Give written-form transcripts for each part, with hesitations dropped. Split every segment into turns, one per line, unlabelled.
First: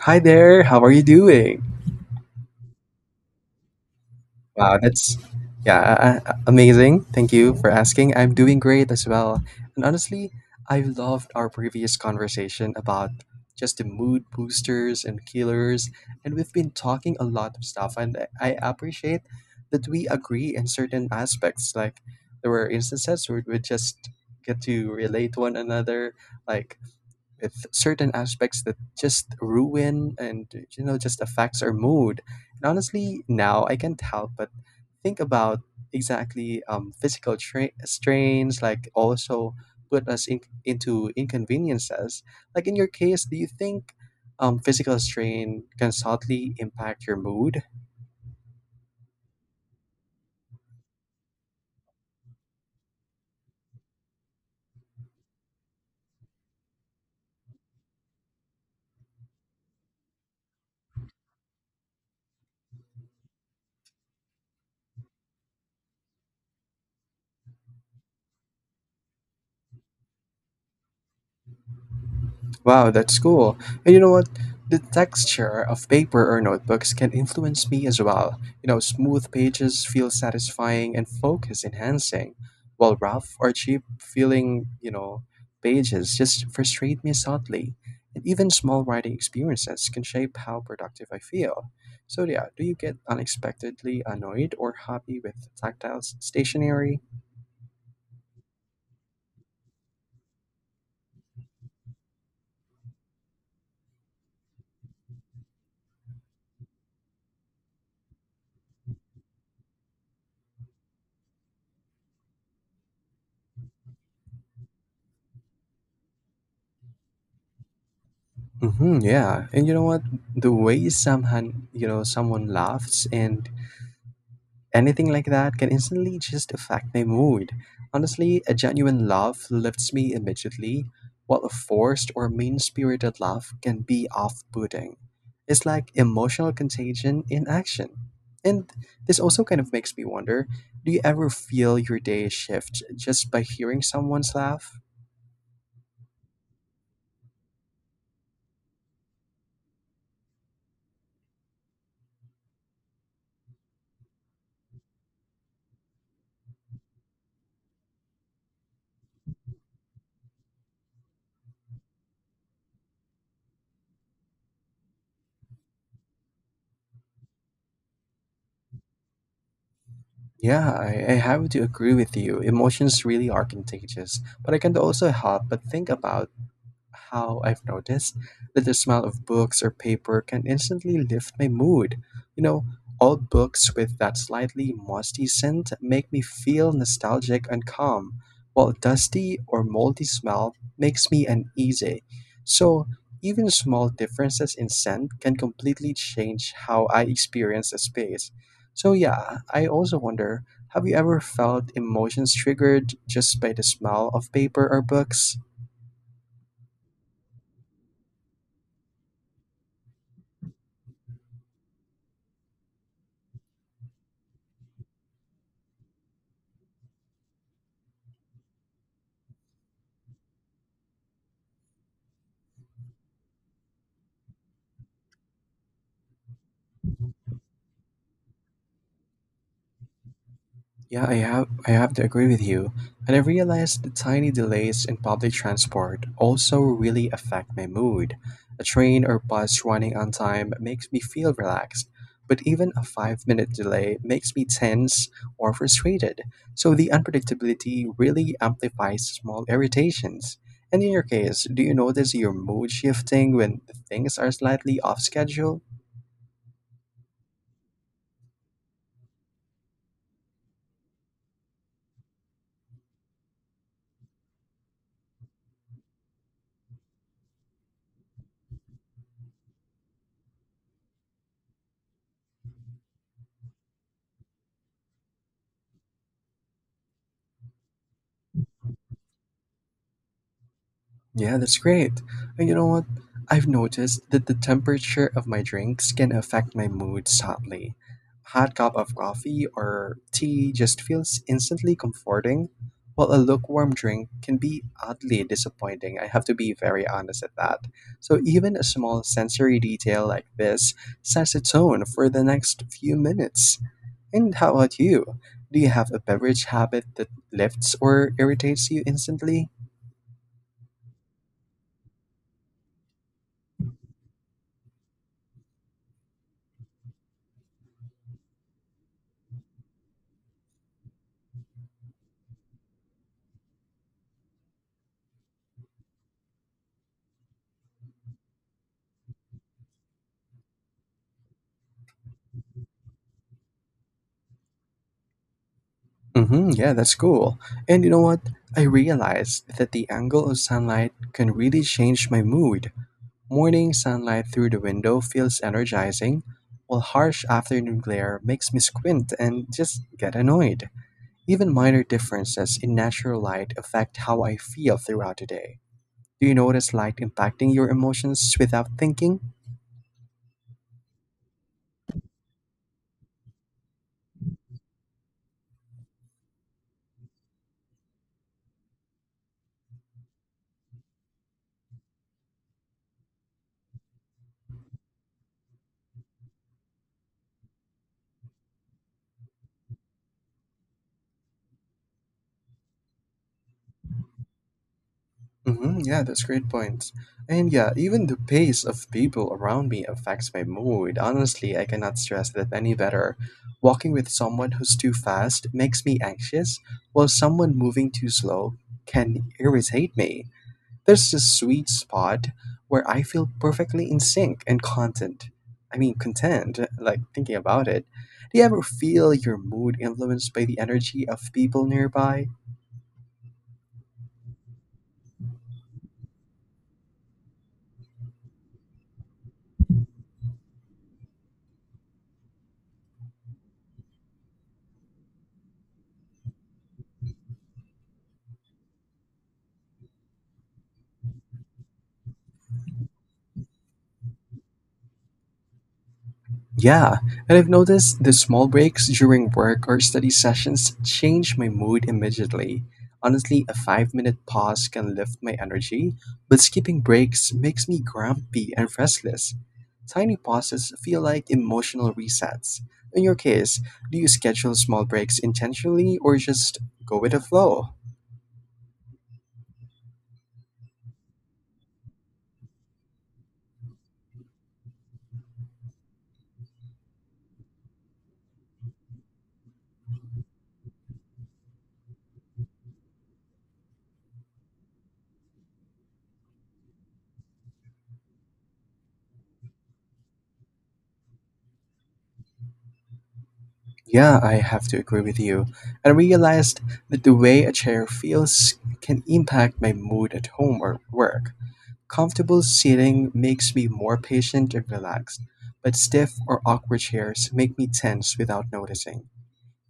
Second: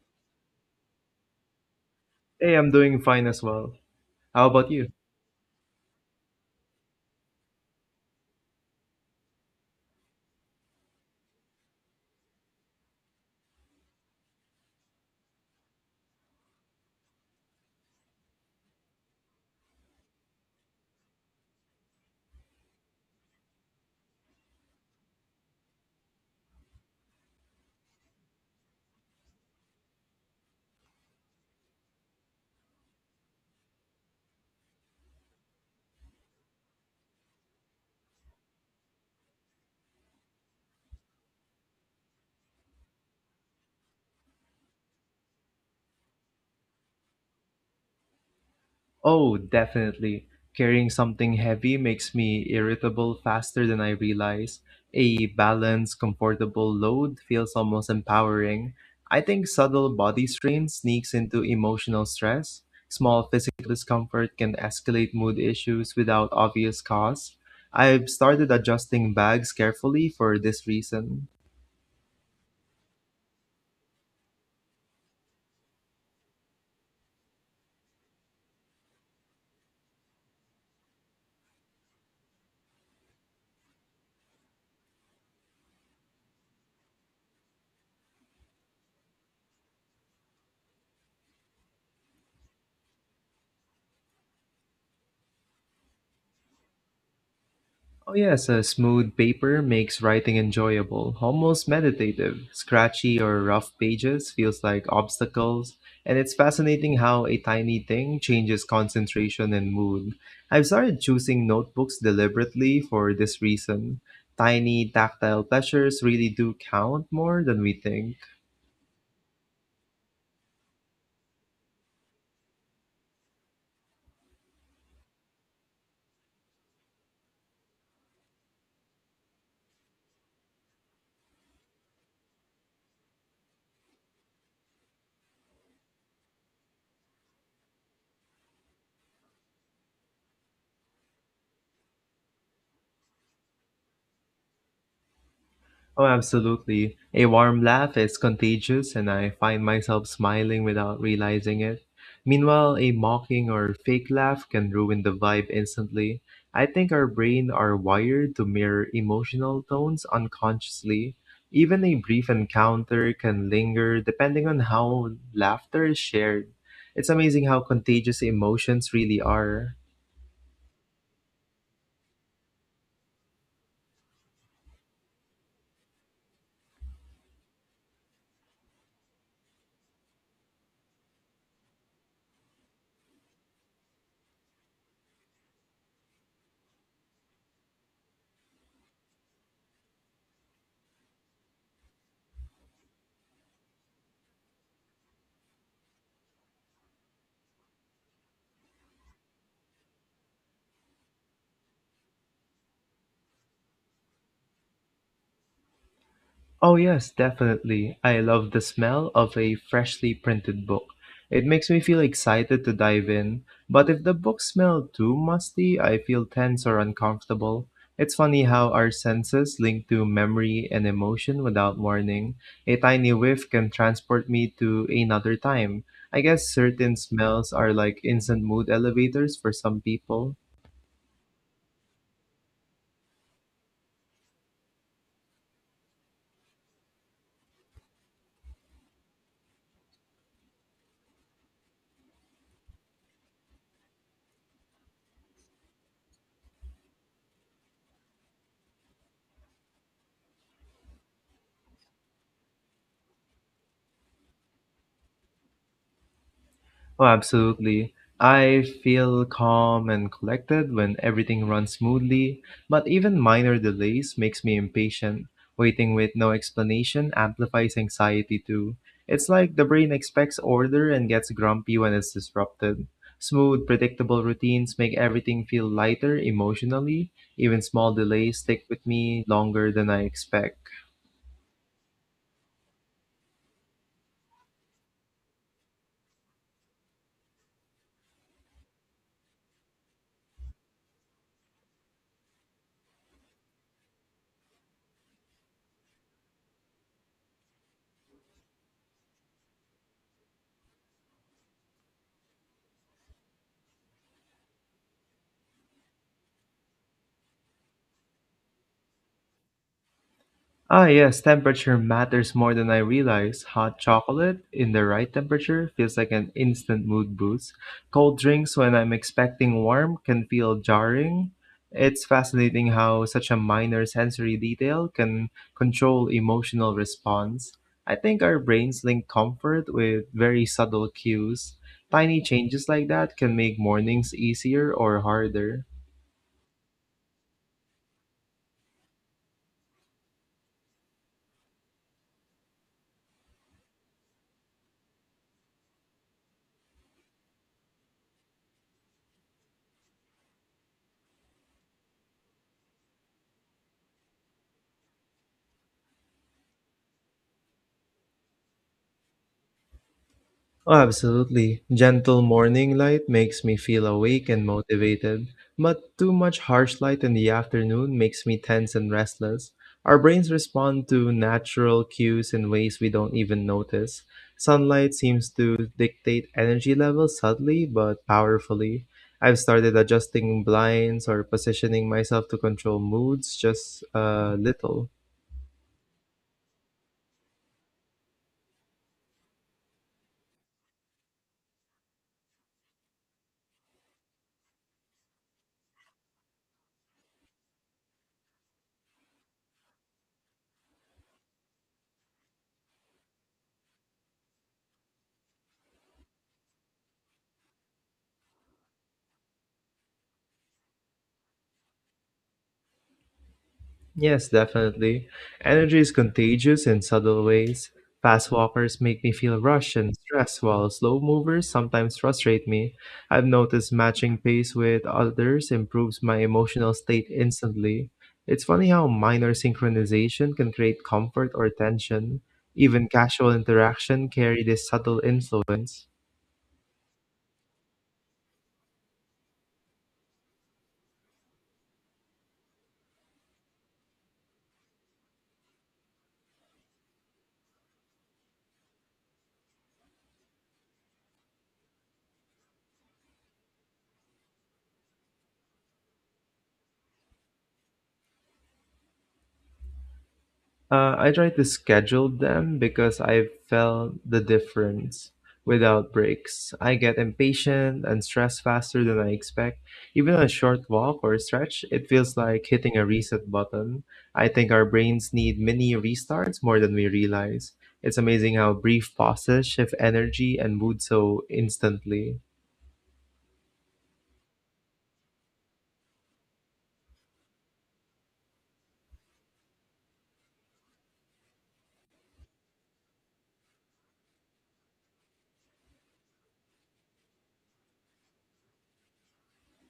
Hi there, how are you doing?
Hey, I'm doing fine as well. How about
Wow,
you?
that's yeah, amazing. Thank you for asking. I'm doing great as well. And honestly, I loved our previous conversation about just the mood boosters and killers, and we've been talking a lot of stuff and I appreciate that we agree in certain aspects. Like there were instances where we just get to relate to one another, like with certain aspects that just ruin and just affects our mood and honestly now I can't help but think about exactly physical strains like also put us into inconveniences, like in your case, do you think physical strain can subtly impact your mood?
Oh, definitely. Carrying something heavy makes me irritable faster than I realize. A balanced, comfortable load feels almost empowering. I think subtle body strain sneaks into emotional stress. Small physical discomfort can escalate mood issues without obvious cause. I've started adjusting bags carefully for this reason.
Wow, that's cool. And you know what? The texture of paper or notebooks can influence me as well. You know, smooth pages feel satisfying and focus enhancing, while rough or cheap feeling, pages just frustrate me subtly. And even small writing experiences can shape how productive I feel. So, yeah, do you get unexpectedly annoyed or happy with tactile stationery?
Oh yes, a smooth paper makes writing enjoyable, almost meditative. Scratchy or rough pages feels like obstacles, and it's fascinating how a tiny thing changes concentration and mood. I've started choosing notebooks deliberately for this reason. Tiny tactile pleasures really do count more than we think.
Mm-hmm, yeah, and you know what? The way someone laughs and anything like that can instantly just affect my mood. Honestly, a genuine laugh lifts me immediately, while a forced or mean spirited laugh can be off putting. It's like emotional contagion in action. And this also kind of makes me wonder, do you ever feel your day shift just by hearing someone's laugh?
Oh, absolutely. A warm laugh is contagious, and I find myself smiling without realizing it. Meanwhile, a mocking or fake laugh can ruin the vibe instantly. I think our brain are wired to mirror emotional tones unconsciously. Even a brief encounter can linger depending on how laughter is shared. It's amazing how contagious emotions really are.
Yeah, I have to agree with you. Emotions really are contagious, but I can't also help but think about how I've noticed that the smell of books or paper can instantly lift my mood. You know, old books with that slightly musty scent make me feel nostalgic and calm, while dusty or moldy smell makes me uneasy. So, even small differences in scent can completely change how I experience a space. So, yeah, I also wonder, have you ever felt emotions triggered just by the smell of paper or books?
Oh yes, definitely. I love the smell of a freshly printed book. It makes me feel excited to dive in, but if the book smells too musty, I feel tense or uncomfortable. It's funny how our senses link to memory and emotion without warning. A tiny whiff can transport me to another time. I guess certain smells are like instant mood elevators for some people.
Yeah, I have to agree with you. And I realized the tiny delays in public transport also really affect my mood. A train or bus running on time makes me feel relaxed, but even a 5-minute delay makes me tense or frustrated. So the unpredictability really amplifies small irritations. And in your case, do you notice your mood shifting when things are slightly off schedule?
Oh, absolutely. I feel calm and collected when everything runs smoothly, but even minor delays makes me impatient. Waiting with no explanation amplifies anxiety too. It's like the brain expects order and gets grumpy when it's disrupted. Smooth, predictable routines make everything feel lighter emotionally. Even small delays stick with me longer than I expect.
Yeah, that's great. And you know what? I've noticed that the temperature of my drinks can affect my mood subtly. Hot cup of coffee or tea just feels instantly comforting, while a lukewarm drink can be oddly disappointing. I have to be very honest at that. So even a small sensory detail like this sets a tone for the next few minutes. And how about you? Do you have a beverage habit that lifts or irritates you instantly?
Ah, yes, temperature matters more than I realize. Hot chocolate in the right temperature feels like an instant mood boost. Cold drinks when I'm expecting warm can feel jarring. It's fascinating how such a minor sensory detail can control emotional response. I think our brains link comfort with very subtle cues. Tiny changes like that can make mornings easier or harder.
Hmm, yeah, that's cool. And you know what? I realized that the angle of sunlight can really change my mood. Morning sunlight through the window feels energizing, while harsh afternoon glare makes me squint and just get annoyed. Even minor differences in natural light affect how I feel throughout the day. Do you notice light impacting your emotions without thinking?
Oh, absolutely. Gentle morning light makes me feel awake and motivated, but too much harsh light in the afternoon makes me tense and restless. Our brains respond to natural cues in ways we don't even notice. Sunlight seems to dictate energy levels subtly but powerfully. I've started adjusting blinds or positioning myself to control moods just a little.
Hmm, yeah, that's great points. And yeah, even the pace of people around me affects my mood. Honestly, I cannot stress that any better. Walking with someone who's too fast makes me anxious, while someone moving too slow can irritate me. There's this sweet spot where I feel perfectly in sync and content. I mean, content, like thinking about it. Do you ever feel your mood influenced by the energy of people nearby?
Yes, definitely. Energy is contagious in subtle ways. Fast walkers make me feel rushed and stressed, while slow movers sometimes frustrate me. I've noticed matching pace with others improves my emotional state instantly. It's funny how minor synchronization can create comfort or tension. Even casual interaction carry this subtle influence.
Yeah, and I've noticed the small breaks during work or study sessions change my mood immediately. Honestly, a 5-minute pause can lift my energy, but skipping breaks makes me grumpy and restless. Tiny pauses feel like emotional resets. In your case, do you schedule small breaks intentionally or just go with the flow?
I try to schedule them because I felt the difference without breaks. I get impatient and stressed faster than I expect. Even on a short walk or stretch, it feels like hitting a reset button. I think our brains need mini restarts more than we realize. It's amazing how brief pauses shift energy and mood so instantly.
Yeah, I have to agree with you. I realized that the way a chair feels can impact my mood at home or work. Comfortable seating makes me more patient and relaxed, but stiff or awkward chairs make me tense without noticing.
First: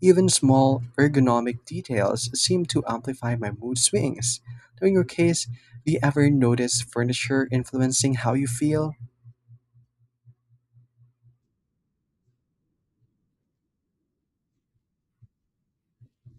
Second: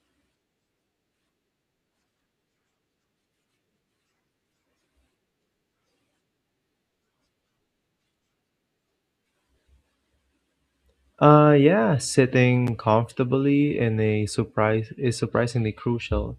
Even small ergonomic details seem to amplify my mood swings. So, in your case, do you ever notice furniture influencing how you feel?
Yeah, sitting comfortably in a surprise is surprisingly crucial.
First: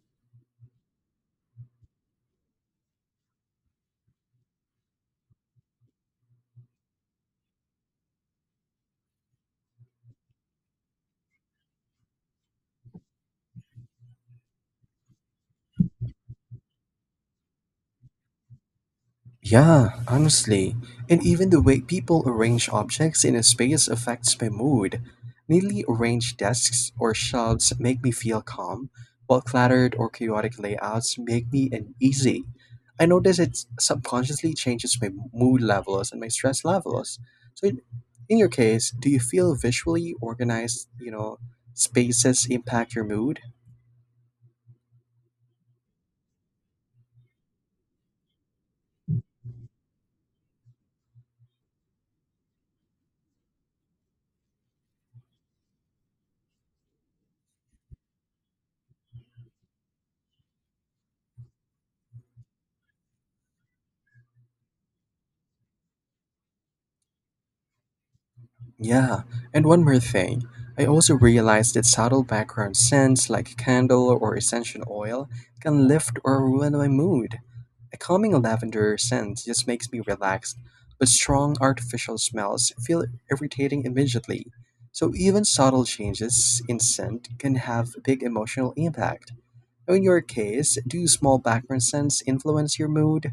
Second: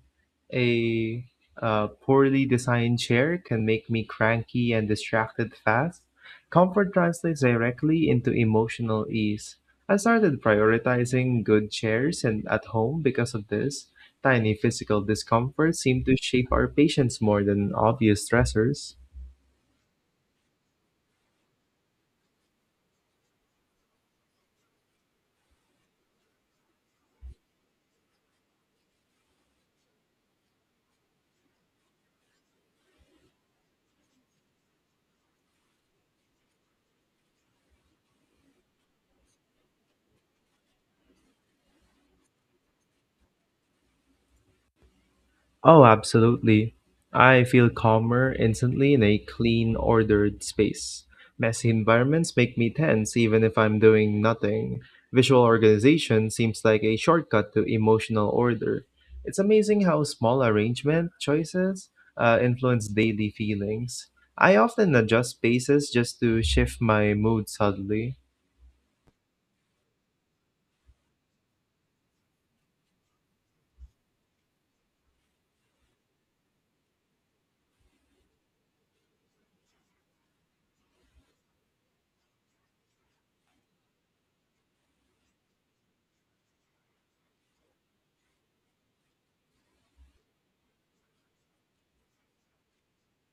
A poorly designed chair can make me cranky and distracted fast. Comfort translates directly into emotional ease. I started prioritizing good chairs and at home because of this. Tiny physical discomforts seem to shape our patience more than obvious stressors.
Yeah, honestly. And even the way people arrange objects in a space affects my mood. Neatly arranged desks or shelves make me feel calm, while cluttered or chaotic layouts make me uneasy. I notice it subconsciously changes my mood levels and my stress levels. So, in your case, do you feel visually organized, spaces impact your mood?
Oh, absolutely. I feel calmer instantly in a clean, ordered space. Messy environments make me tense even if I'm doing nothing. Visual organization seems like a shortcut to emotional order. It's amazing how small arrangement choices influence daily feelings. I often adjust spaces just to shift my mood subtly.
Yeah, and one more thing. I also realized that subtle background scents like candle or essential oil can lift or ruin my mood. A calming lavender scent just makes me relaxed, but strong artificial smells feel irritating immediately. So even subtle changes in scent can have a big emotional impact. In your case, do small background scents influence your mood?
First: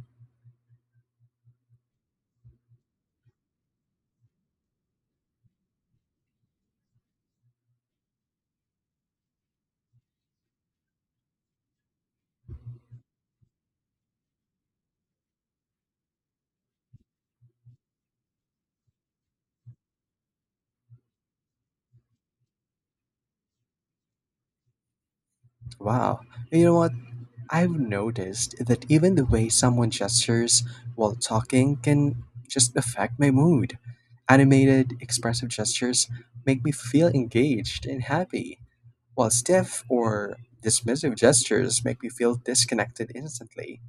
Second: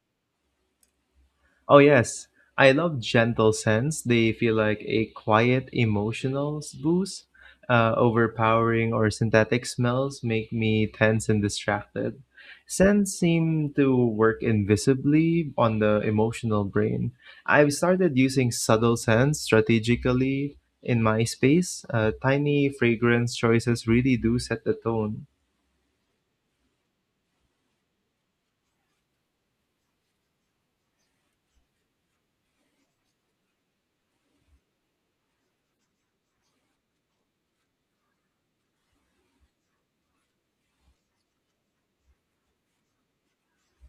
Oh, yes. I love gentle scents. They feel like a quiet emotional boost. Overpowering or synthetic smells make me tense and distracted. Scents seem to work invisibly on the emotional brain. I've started using subtle scents strategically in my space. Tiny fragrance choices really do set the tone.
Wow. You know what? I've noticed that even the way someone gestures while talking can just affect my mood. Animated, expressive gestures make me feel engaged and happy, while stiff or dismissive gestures make me feel disconnected instantly.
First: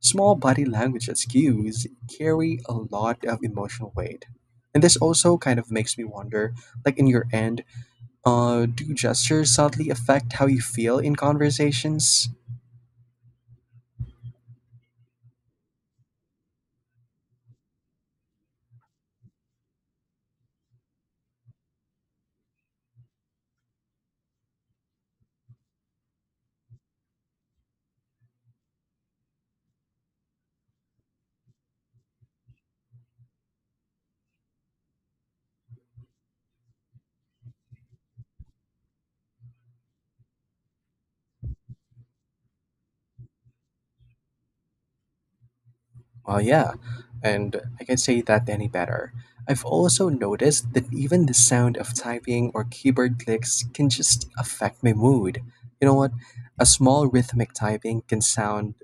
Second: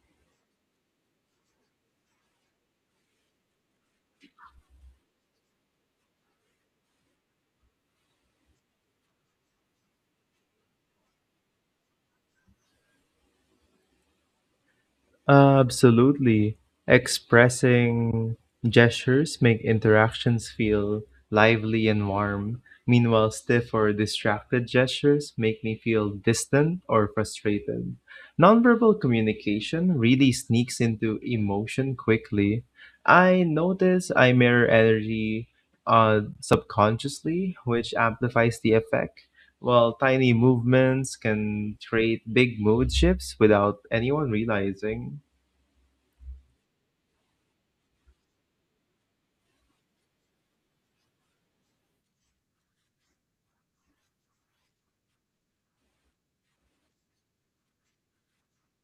Small body language cues carry a lot of emotional weight. And this also kind of makes me wonder, like, in your end, do gestures subtly affect how you feel in conversations?
Absolutely. Expressing gestures make interactions feel lively and warm. Meanwhile, stiff or distracted gestures make me feel distant or frustrated. Nonverbal communication really sneaks into emotion quickly. I notice I mirror energy subconsciously, which amplifies the effect. While tiny movements can create big mood shifts without anyone realizing.
Well, yeah, and I can say that any better. I've also noticed that even the sound of typing or keyboard clicks can just affect my mood. You know what? A small rhythmic typing can sound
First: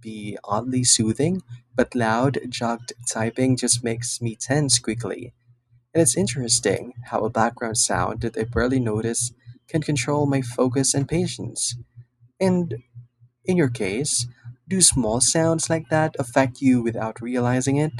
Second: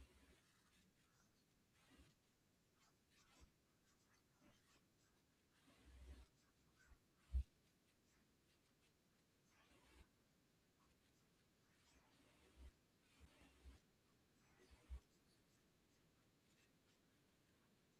be oddly soothing, but loud, jogged typing just makes me tense quickly. And it's interesting how a background sound that I barely notice can control my focus and patience. And in your case, do small sounds like that affect you without realizing it?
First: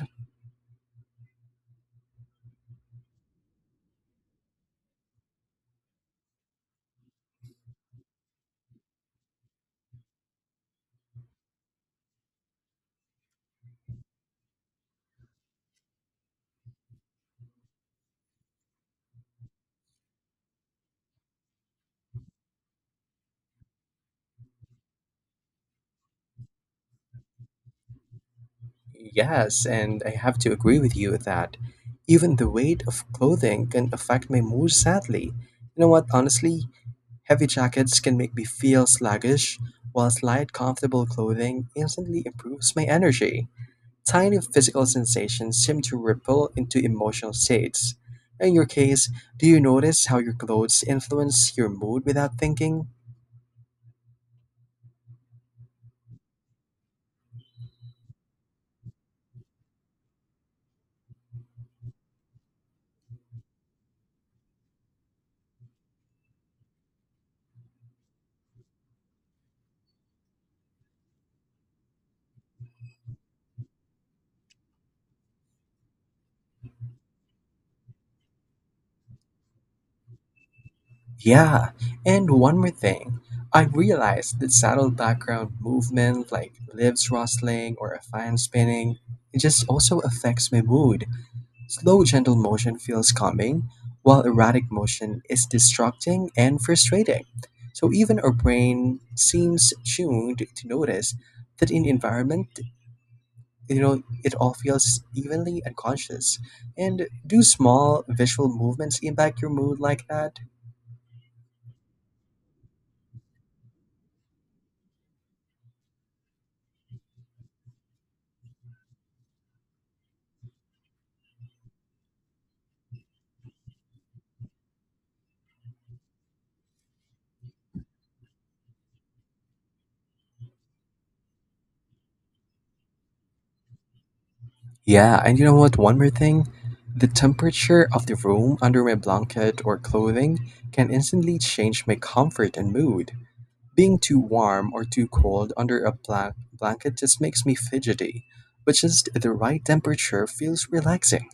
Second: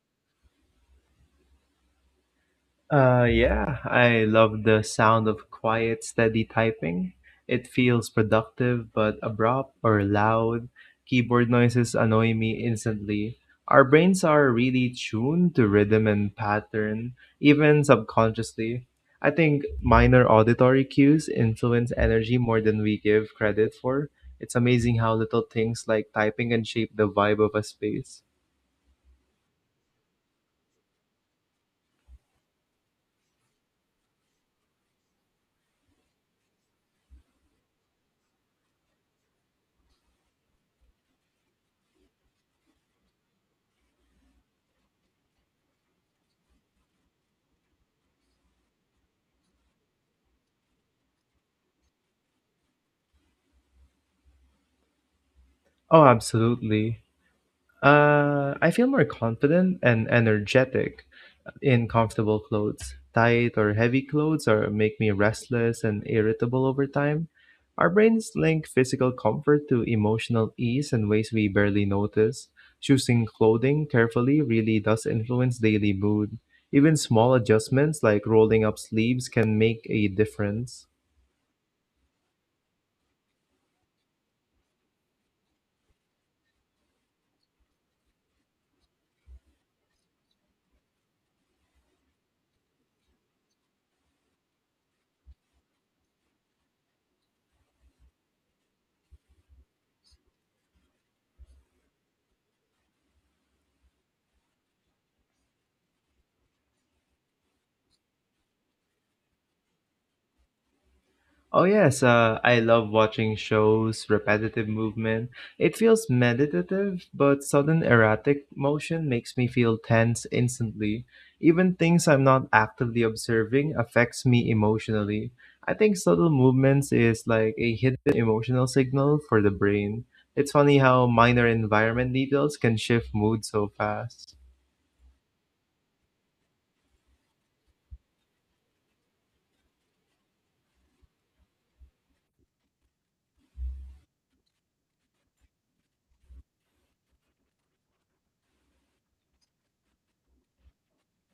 Yeah, I love the sound of quiet, steady typing. It feels productive but abrupt or loud. Keyboard noises annoy me instantly. Our brains are really tuned to rhythm and pattern, even subconsciously. I think minor auditory cues influence energy more than we give credit for. It's amazing how little things like typing can shape the vibe of a space.
Yes, and I have to agree with you that even the weight of clothing can affect my mood sadly. You know what, honestly, heavy jackets can make me feel sluggish, whilst light, comfortable clothing instantly improves my energy. Tiny physical sensations seem to ripple into emotional states. In your case, do you notice how your clothes influence your mood without thinking?
Oh, absolutely. I feel more confident and energetic in comfortable clothes. Tight or heavy clothes are make me restless and irritable over time. Our brains link physical comfort to emotional ease in ways we barely notice. Choosing clothing carefully really does influence daily mood. Even small adjustments like rolling up sleeves can make a difference.
Yeah, and one more thing. I realized that subtle background movement like lips rustling or a fan spinning, it just also affects my mood. Slow, gentle motion feels calming, while erratic motion is distracting and frustrating. So even our brain seems tuned to notice that in environment, you know, it all feels evenly unconscious. And do small visual movements impact your mood like that?
Oh yes, I love watching shows, repetitive movement. It feels meditative, but sudden erratic motion makes me feel tense instantly. Even things I'm not actively observing affects me emotionally. I think subtle movements is like a hidden emotional signal for the brain. It's funny how minor environment details can shift mood so fast.
Yeah, and you know what? One more thing. The temperature of the room under my blanket or clothing can instantly change my comfort and mood. Being too warm or too cold under a blanket just makes me fidgety, but just the right temperature feels relaxing.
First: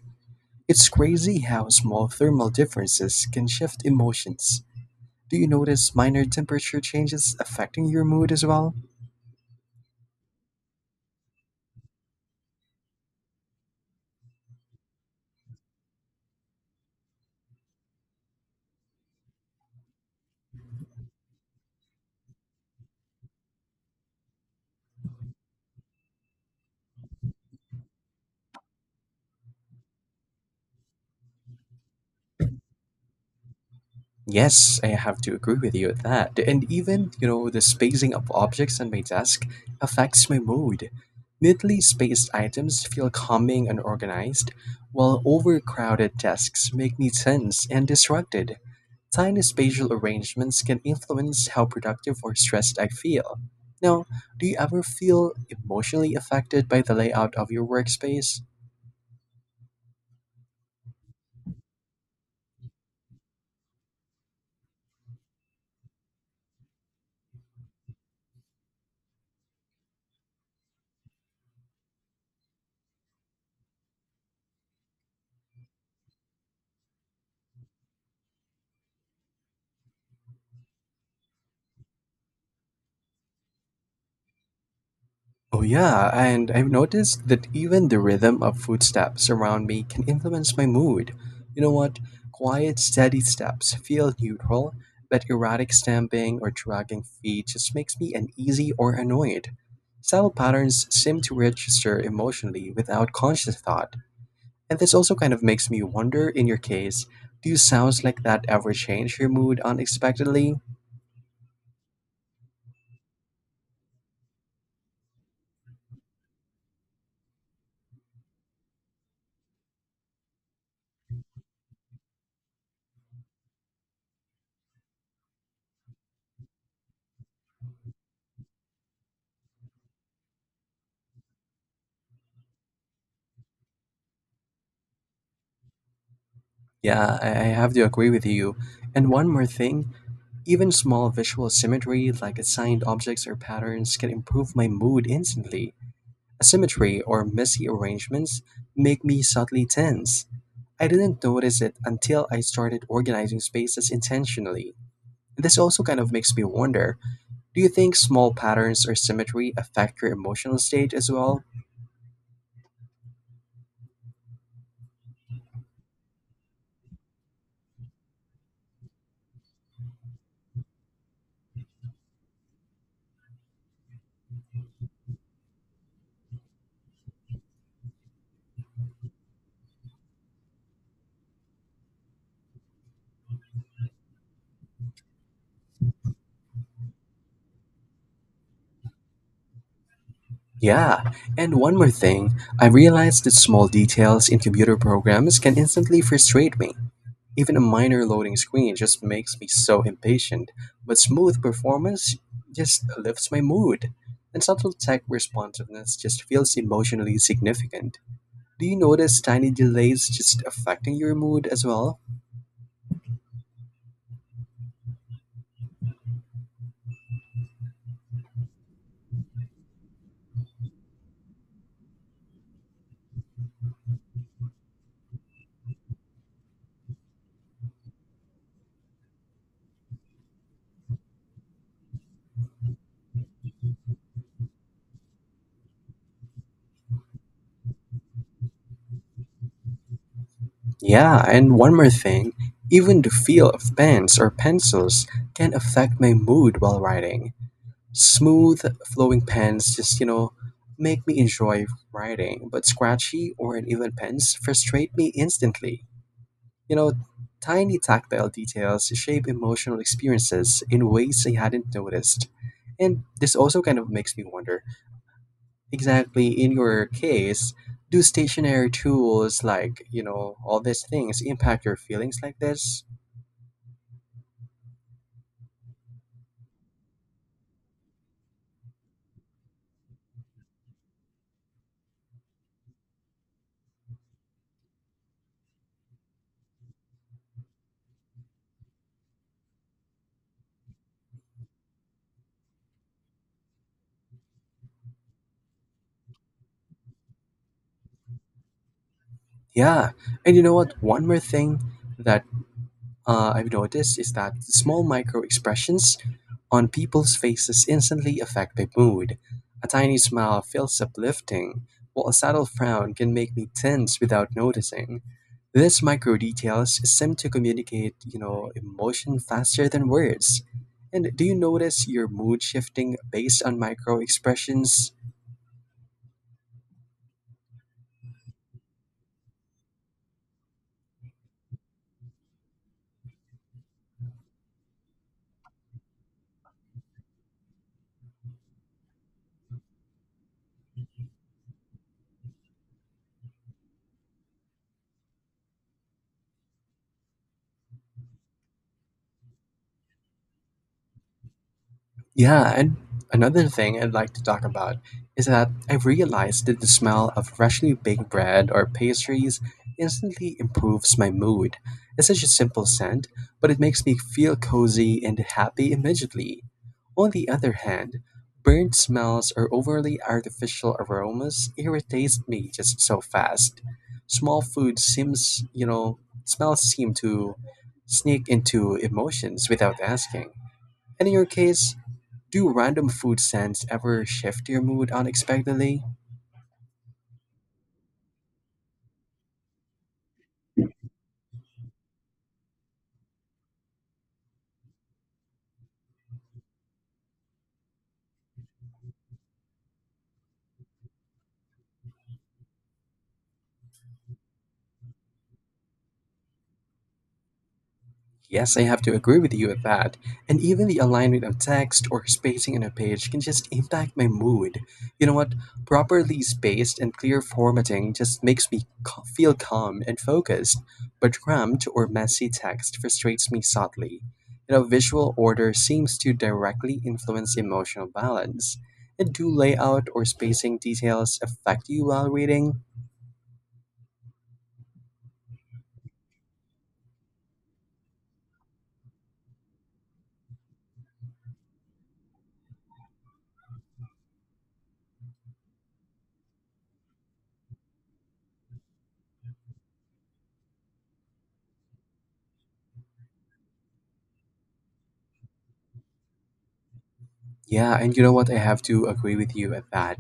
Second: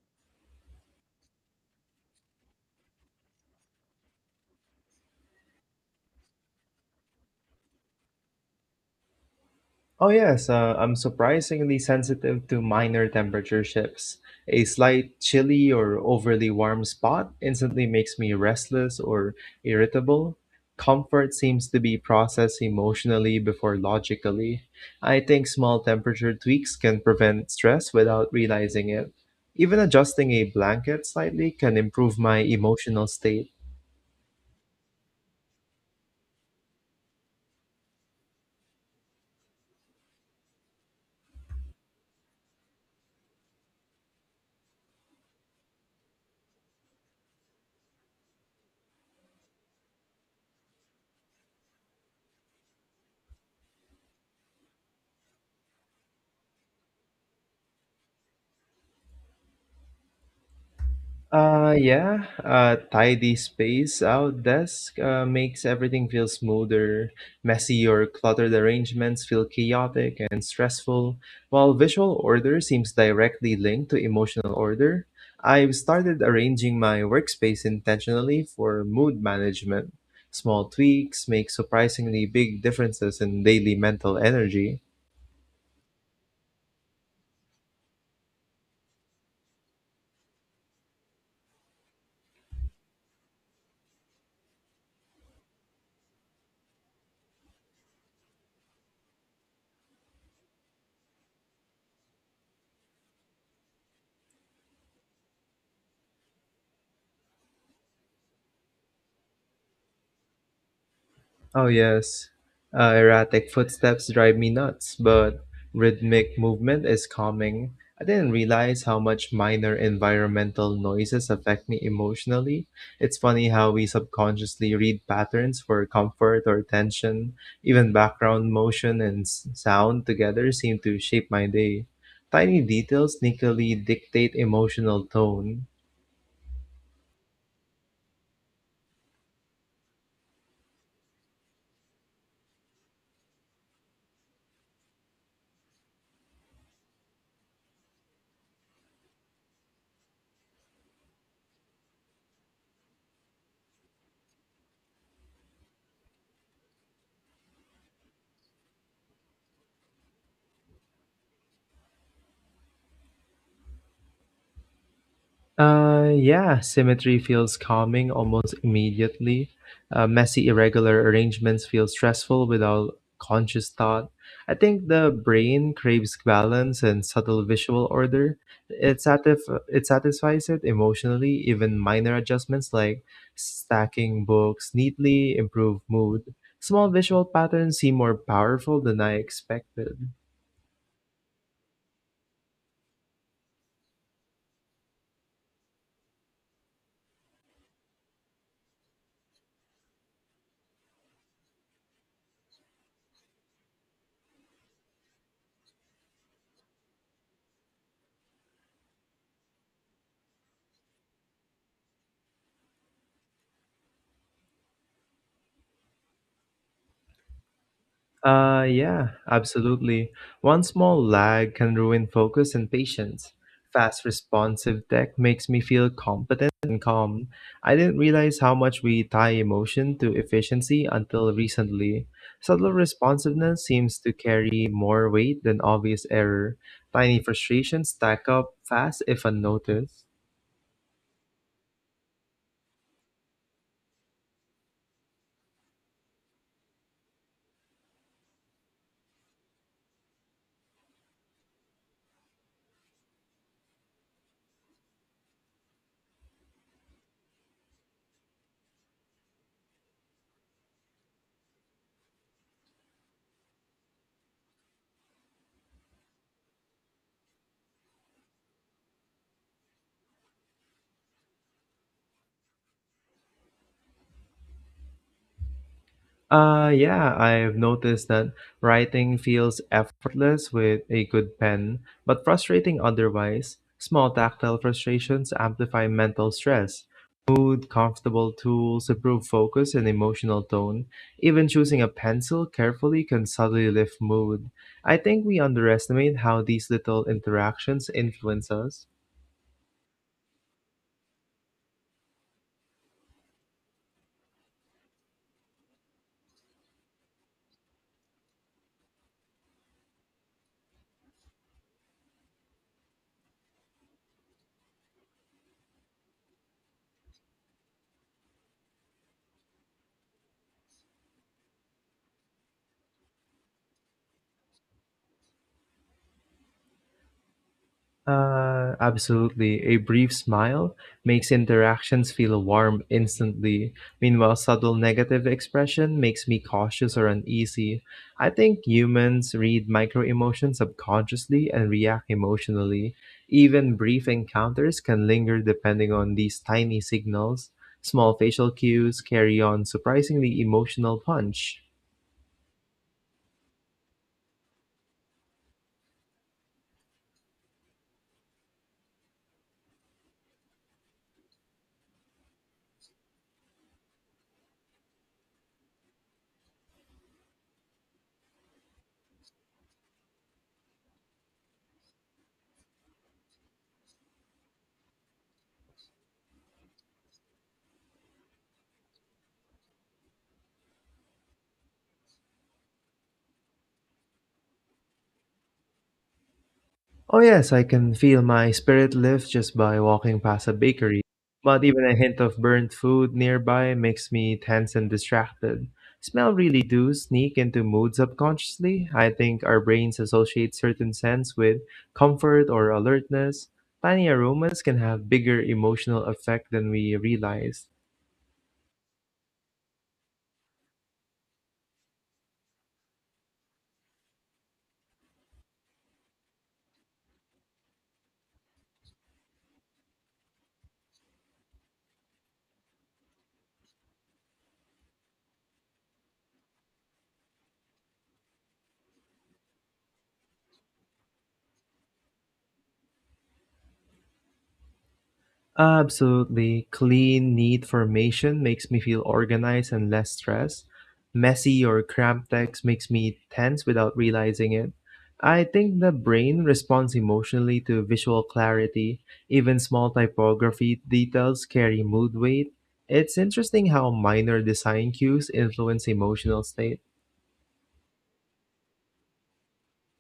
It's crazy how small thermal differences can shift emotions. Do you notice minor temperature changes affecting your mood as well?
Oh yes, I'm surprisingly sensitive to minor temperature shifts. A slight chilly or overly warm spot instantly makes me restless or irritable. Comfort seems to be processed emotionally before logically. I think small temperature tweaks can prevent stress without realizing it. Even adjusting a blanket slightly can improve my emotional state.
Yes, I have to agree with you at that. And even, you know, the spacing of objects on my desk affects my mood. Neatly spaced items feel calming and organized, while overcrowded desks make me tense and distracted. Tiny spatial arrangements can influence how productive or stressed I feel. Now, do you ever feel emotionally affected by the layout of your workspace?
Yeah, Tidy space out desk makes everything feel smoother. Messy or cluttered arrangements feel chaotic and stressful, while visual order seems directly linked to emotional order. I've started arranging my workspace intentionally for mood management. Small tweaks make surprisingly big differences in daily mental energy.
Oh yeah, and I've noticed that even the rhythm of footsteps around me can influence my mood. You know what? Quiet, steady steps feel neutral, but erratic stamping or dragging feet just makes me uneasy or annoyed. Subtle patterns seem to register emotionally without conscious thought, and this also kind of makes me wonder, in your case, do sounds like that ever change your mood unexpectedly?
Oh, yes. Erratic footsteps drive me nuts, but rhythmic movement is calming. I didn't realize how much minor environmental noises affect me emotionally. It's funny how we subconsciously read patterns for comfort or tension. Even background motion and sound together seem to shape my day. Tiny details sneakily dictate emotional tone.
Yeah, I have to agree with you. And one more thing, even small visual symmetry like assigned objects or patterns can improve my mood instantly. Asymmetry or messy arrangements make me subtly tense. I didn't notice it until I started organizing spaces intentionally. This also kind of makes me wonder, do you think small patterns or symmetry affect your emotional state as well?
Yeah, symmetry feels calming almost immediately. Messy, irregular arrangements feel stressful without conscious thought. I think the brain craves balance and subtle visual order. It, it satisfies it emotionally. Even minor adjustments like stacking books neatly improve mood. Small visual patterns seem more powerful than I expected.
Yeah, and one more thing, I realized that small details in computer programs can instantly frustrate me. Even a minor loading screen just makes me so impatient, but smooth performance just lifts my mood. And subtle tech responsiveness just feels emotionally significant. Do you notice tiny delays just affecting your mood as well?
Yeah, absolutely. One small lag can ruin focus and patience. Fast responsive tech makes me feel competent and calm. I didn't realize how much we tie emotion to efficiency until recently. Subtle responsiveness seems to carry more weight than obvious error. Tiny frustrations stack up fast if unnoticed.
Yeah, and one more thing, even the feel of pens or pencils can affect my mood while writing. Smooth, flowing pens just make me enjoy writing, but scratchy or uneven pens frustrate me instantly. You know, tiny tactile details shape emotional experiences in ways I hadn't noticed. And this also kind of makes me wonder exactly in your case, do stationary tools like, all these things impact your feelings like this?
Yeah, I've noticed that writing feels effortless with a good pen, but frustrating otherwise. Small tactile frustrations amplify mental stress. Mood, comfortable tools improve focus and emotional tone. Even choosing a pencil carefully can subtly lift mood. I think we underestimate how these little interactions influence us.
Yeah. And you know what? One more thing that I've noticed is that small micro expressions on people's faces instantly affect my mood. A tiny smile feels uplifting, while a subtle frown can make me tense without noticing. These micro details seem to communicate, emotion faster than words. And do you notice your mood shifting based on micro expressions?
Absolutely. A brief smile makes interactions feel warm instantly. Meanwhile, subtle negative expression makes me cautious or uneasy. I think humans read micro emotions subconsciously and react emotionally. Even brief encounters can linger depending on these tiny signals. Small facial cues carry on surprisingly emotional punch.
Yeah, and another thing I'd like to talk about is that I realized that the smell of freshly baked bread or pastries instantly improves my mood. It's such a simple scent, but it makes me feel cozy and happy immediately. On the other hand, burnt smells or overly artificial aromas irritate me just so fast. Small food seems, smells seem to sneak into emotions without asking. And in your case, do random food scents ever shift your mood unexpectedly?
Oh, yes, I can feel my spirit lift just by walking past a bakery. But even a hint of burnt food nearby makes me tense and distracted. Smell really do sneak into moods subconsciously. I think our brains associate certain scents with comfort or alertness. Tiny aromas can have bigger emotional effect than we realize.
Yes, I have to agree with you with that. And even the alignment of text or spacing on a page can just impact my mood. You know what? Properly spaced and clear formatting just makes me feel calm and focused, but cramped or messy text frustrates me subtly. You know, visual order seems to directly influence emotional balance. And do layout or spacing details affect you while reading?
Absolutely. Clean, neat formation makes me feel organized and less stressed. Messy or cramped text makes me tense without realizing it. I think the brain responds emotionally to visual clarity. Even small typography details carry mood weight. It's interesting how minor design cues influence emotional state.
Yeah, and you know what? I have to agree with you at that.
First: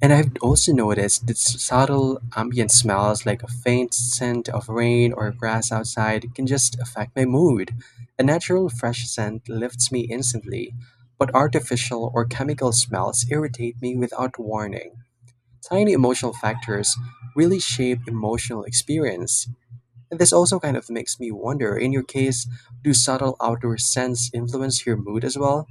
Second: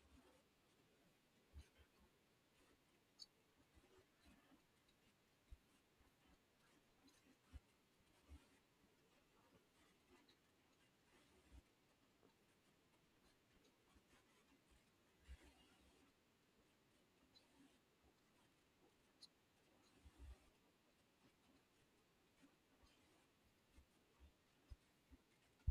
And I've also noticed that subtle ambient smells like a faint scent of rain or grass outside can just affect my mood. A natural fresh scent lifts me instantly, but artificial or chemical smells irritate me without warning. Tiny emotional factors really shape emotional experience. And this also kind of makes me wonder in your case, do subtle outdoor scents influence your mood as well?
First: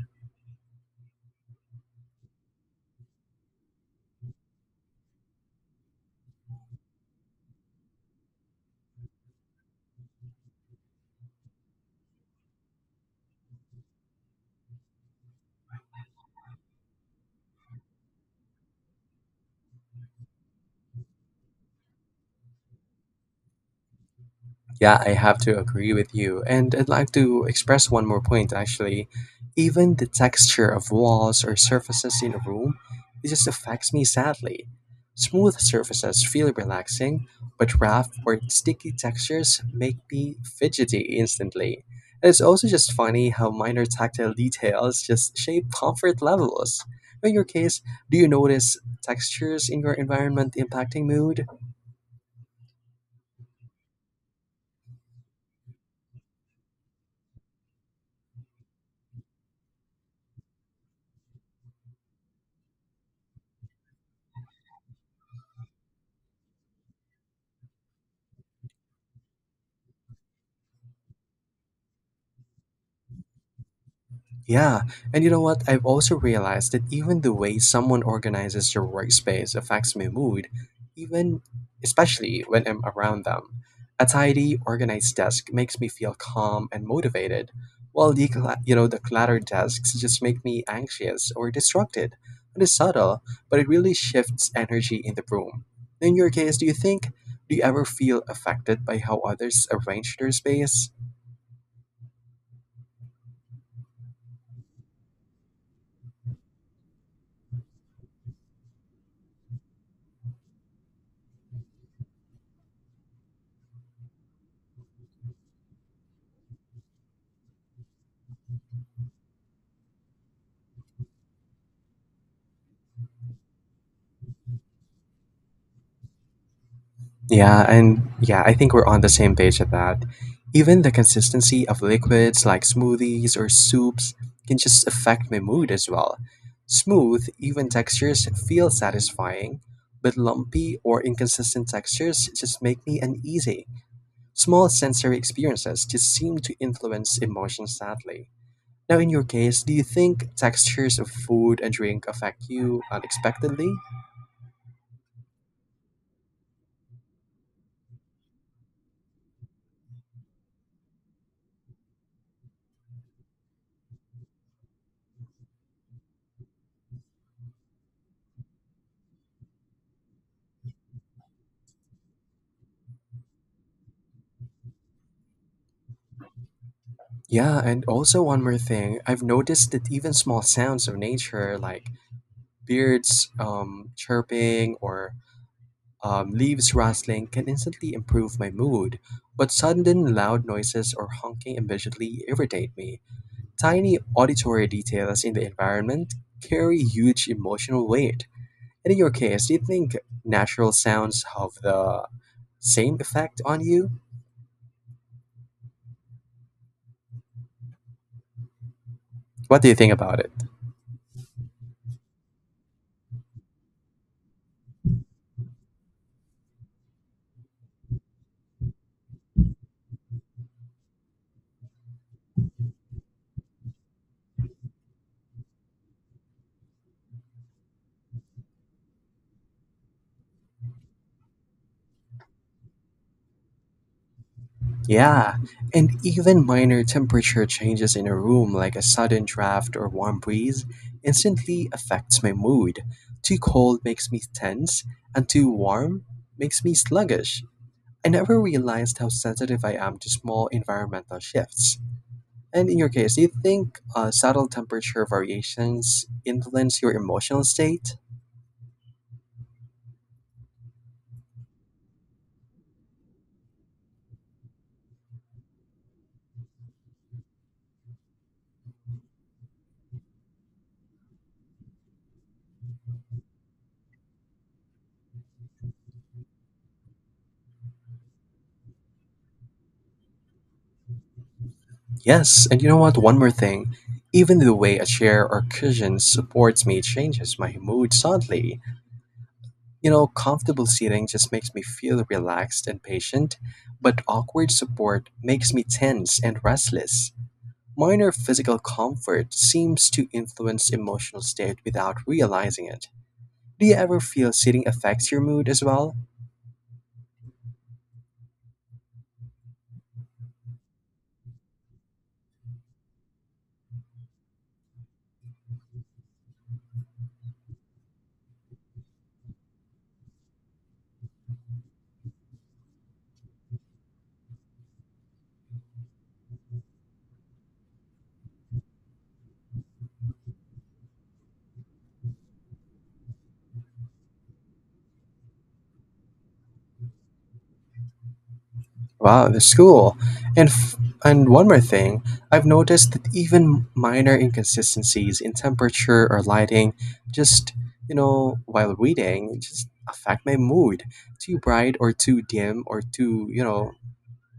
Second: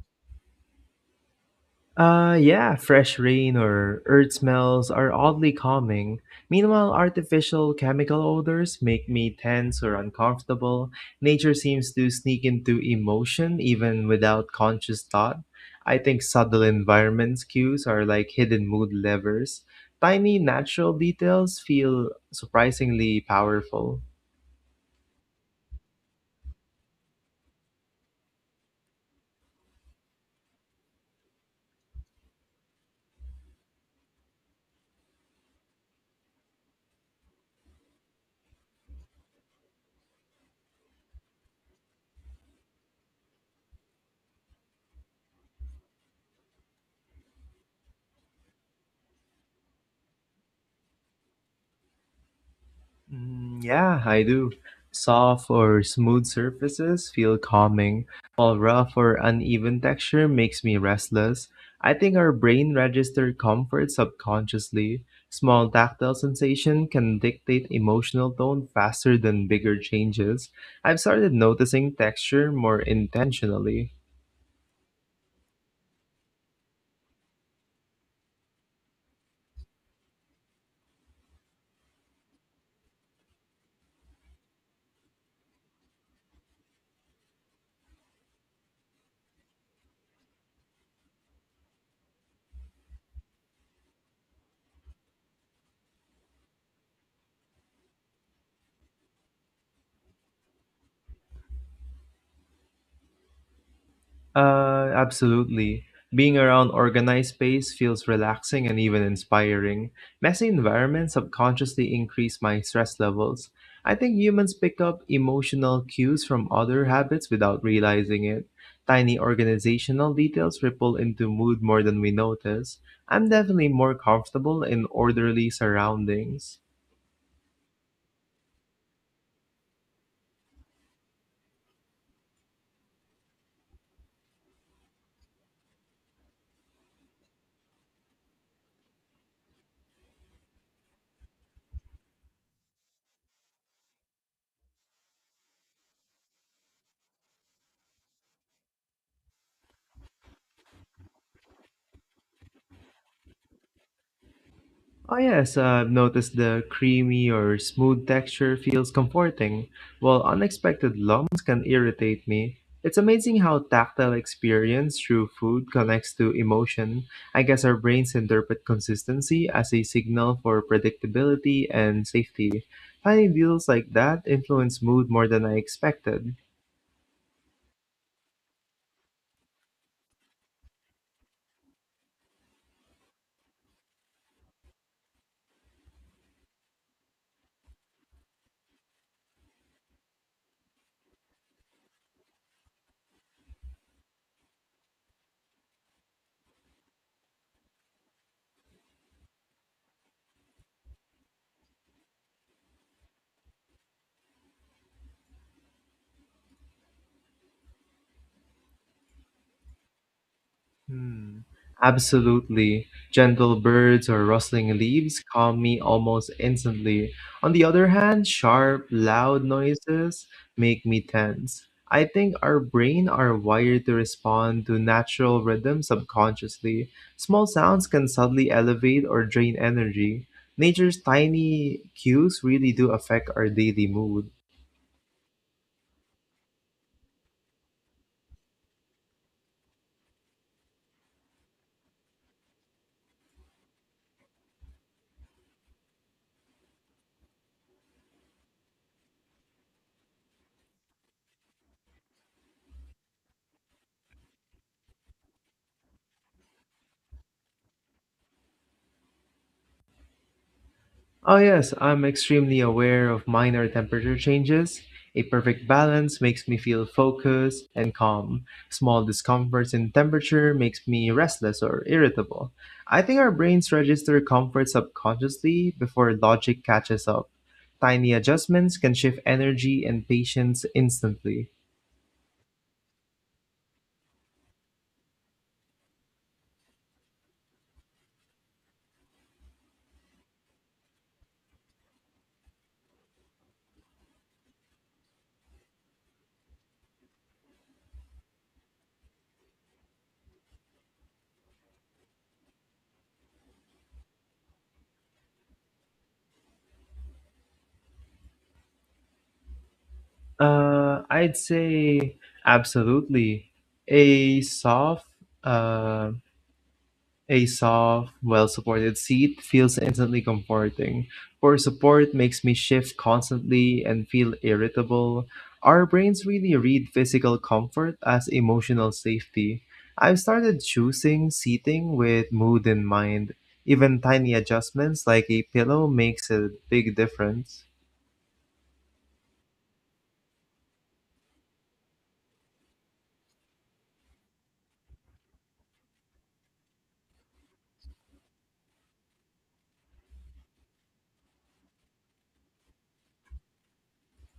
Yeah, fresh rain or earth smells are oddly calming. Meanwhile, artificial chemical odors make me tense or uncomfortable. Nature seems to sneak into emotion even without conscious thought. I think subtle environments cues are like hidden mood levers. Tiny natural details feel surprisingly powerful.
Yeah, I have to agree with you. And I'd like to express one more point actually. Even the texture of walls or surfaces in a room, it just affects me sadly. Smooth surfaces feel relaxing, but rough or sticky textures make me fidgety instantly. And it's also just funny how minor tactile details just shape comfort levels. In your case, do you notice textures in your environment impacting mood?
Mm, yeah, I do. Soft or smooth surfaces feel calming, while rough or uneven texture makes me restless. I think our brain registers comfort subconsciously. Small tactile sensation can dictate emotional tone faster than bigger changes. I've started noticing texture more intentionally.
Yeah, and you know what? I've also realized that even the way someone organizes their workspace affects my mood, even especially when I'm around them. A tidy, organized desk makes me feel calm and motivated, while the the cluttered desks just make me anxious or distracted. It is subtle, but it really shifts energy in the room. In your case, do you ever feel affected by how others arrange their space?
Absolutely. Being around organized space feels relaxing and even inspiring. Messy environments subconsciously increase my stress levels. I think humans pick up emotional cues from other habits without realizing it. Tiny organizational details ripple into mood more than we notice. I'm definitely more comfortable in orderly surroundings.
Yeah, and I think we're on the same page at that. Even the consistency of liquids like smoothies or soups can just affect my mood as well. Smooth, even textures feel satisfying, but lumpy or inconsistent textures just make me uneasy. Small sensory experiences just seem to influence emotions sadly. Now, in your case, do you think textures of food and drink affect you unexpectedly?
Oh yes, I've noticed the creamy or smooth texture feels comforting, while unexpected lumps can irritate me. It's amazing how tactile experience through food connects to emotion. I guess our brains interpret consistency as a signal for predictability and safety. Tiny deals like that influence mood more than I expected.
Yeah, and also one more thing, I've noticed that even small sounds of nature, like birds chirping or leaves rustling, can instantly improve my mood. But sudden loud noises or honking immediately irritate me. Tiny auditory details in the environment carry huge emotional weight. And in your case, do you think natural sounds have the same effect on you? What do you think about it?
Hmm. Absolutely. Gentle birds or rustling leaves calm me almost instantly. On the other hand, sharp, loud noises make me tense. I think our brain are wired to respond to natural rhythm subconsciously. Small sounds can suddenly elevate or drain energy. Nature's tiny cues really do affect our daily mood.
Yeah, and even minor temperature changes in a room, like a sudden draft or warm breeze, instantly affects my mood. Too cold makes me tense, and too warm makes me sluggish. I never realized how sensitive I am to small environmental shifts. And in your case, do you think subtle temperature variations influence your emotional state?
Oh, yes, I'm extremely aware of minor temperature changes. A perfect balance makes me feel focused and calm. Small discomforts in temperature makes me restless or irritable. I think our brains register comfort subconsciously before logic catches up. Tiny adjustments can shift energy and patience instantly.
Yes, and you know what? One more thing. Even the way a chair or cushion supports me changes my mood subtly. You know, comfortable seating just makes me feel relaxed and patient, but awkward support makes me tense and restless. Minor physical comfort seems to influence emotional state without realizing it. Do you ever feel sitting affects your mood as well?
I'd say absolutely. A soft, uh, A soft, well-supported seat feels instantly comforting. Poor support makes me shift constantly and feel irritable. Our brains really read physical comfort as emotional safety. I've started choosing seating with mood in mind. Even tiny adjustments like a pillow makes a big difference.
Wow, that's cool. And f- and one more thing, I've noticed that even minor inconsistencies in temperature or lighting, just while reading, just affect my mood. Too bright or too dim or too you know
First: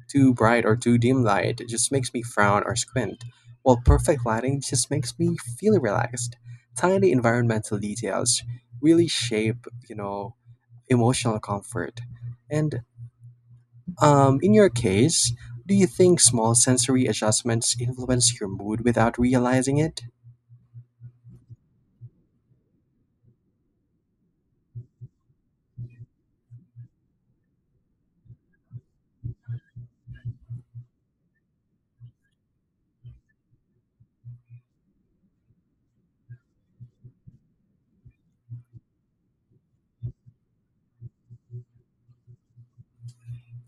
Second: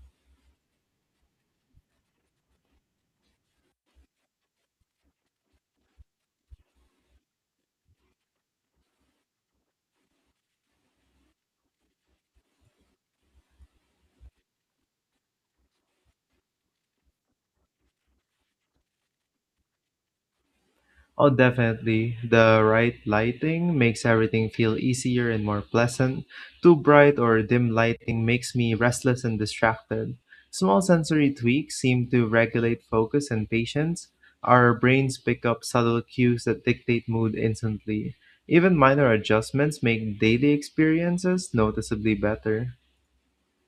too bright or too dim light it just makes me frown or squint. While perfect lighting just makes me feel relaxed. Tiny environmental details really shape emotional comfort. And in your case, do you think small sensory adjustments influence your mood without realizing it?
Oh, definitely. The right lighting makes everything feel easier and more pleasant. Too bright or dim lighting makes me restless and distracted. Small sensory tweaks seem to regulate focus and patience. Our brains pick up subtle cues that dictate mood instantly. Even minor adjustments make daily experiences noticeably better.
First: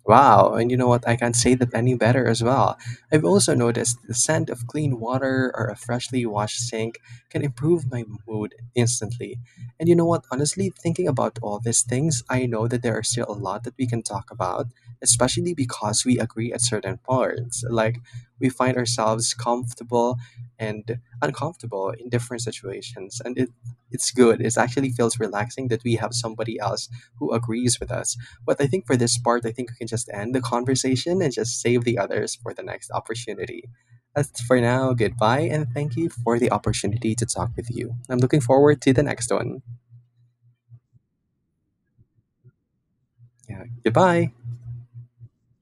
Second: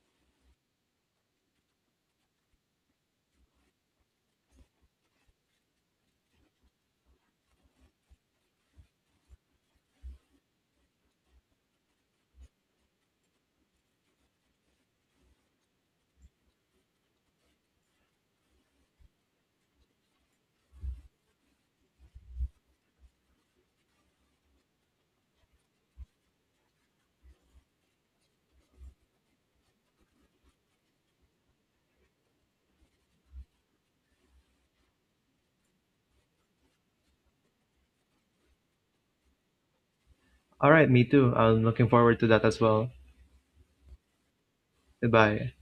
Wow, and you know what? I can't say that any better as well. I've also noticed the scent of clean water or a freshly washed sink can improve my mood instantly. And you know what? Honestly, thinking about all these things, I know that there are still a lot that we can talk about, especially because we agree at certain parts. Like, we find ourselves comfortable and uncomfortable in different situations, and it's good. It actually feels relaxing that we have somebody else who agrees with us. But I think for this part, I think we can just end the conversation and just save the others for the next opportunity. As for now, goodbye and thank you for the opportunity to talk with you. I'm looking forward to the next one.
All right, me too. I'm looking forward to that as well.
Yeah, goodbye.
Goodbye.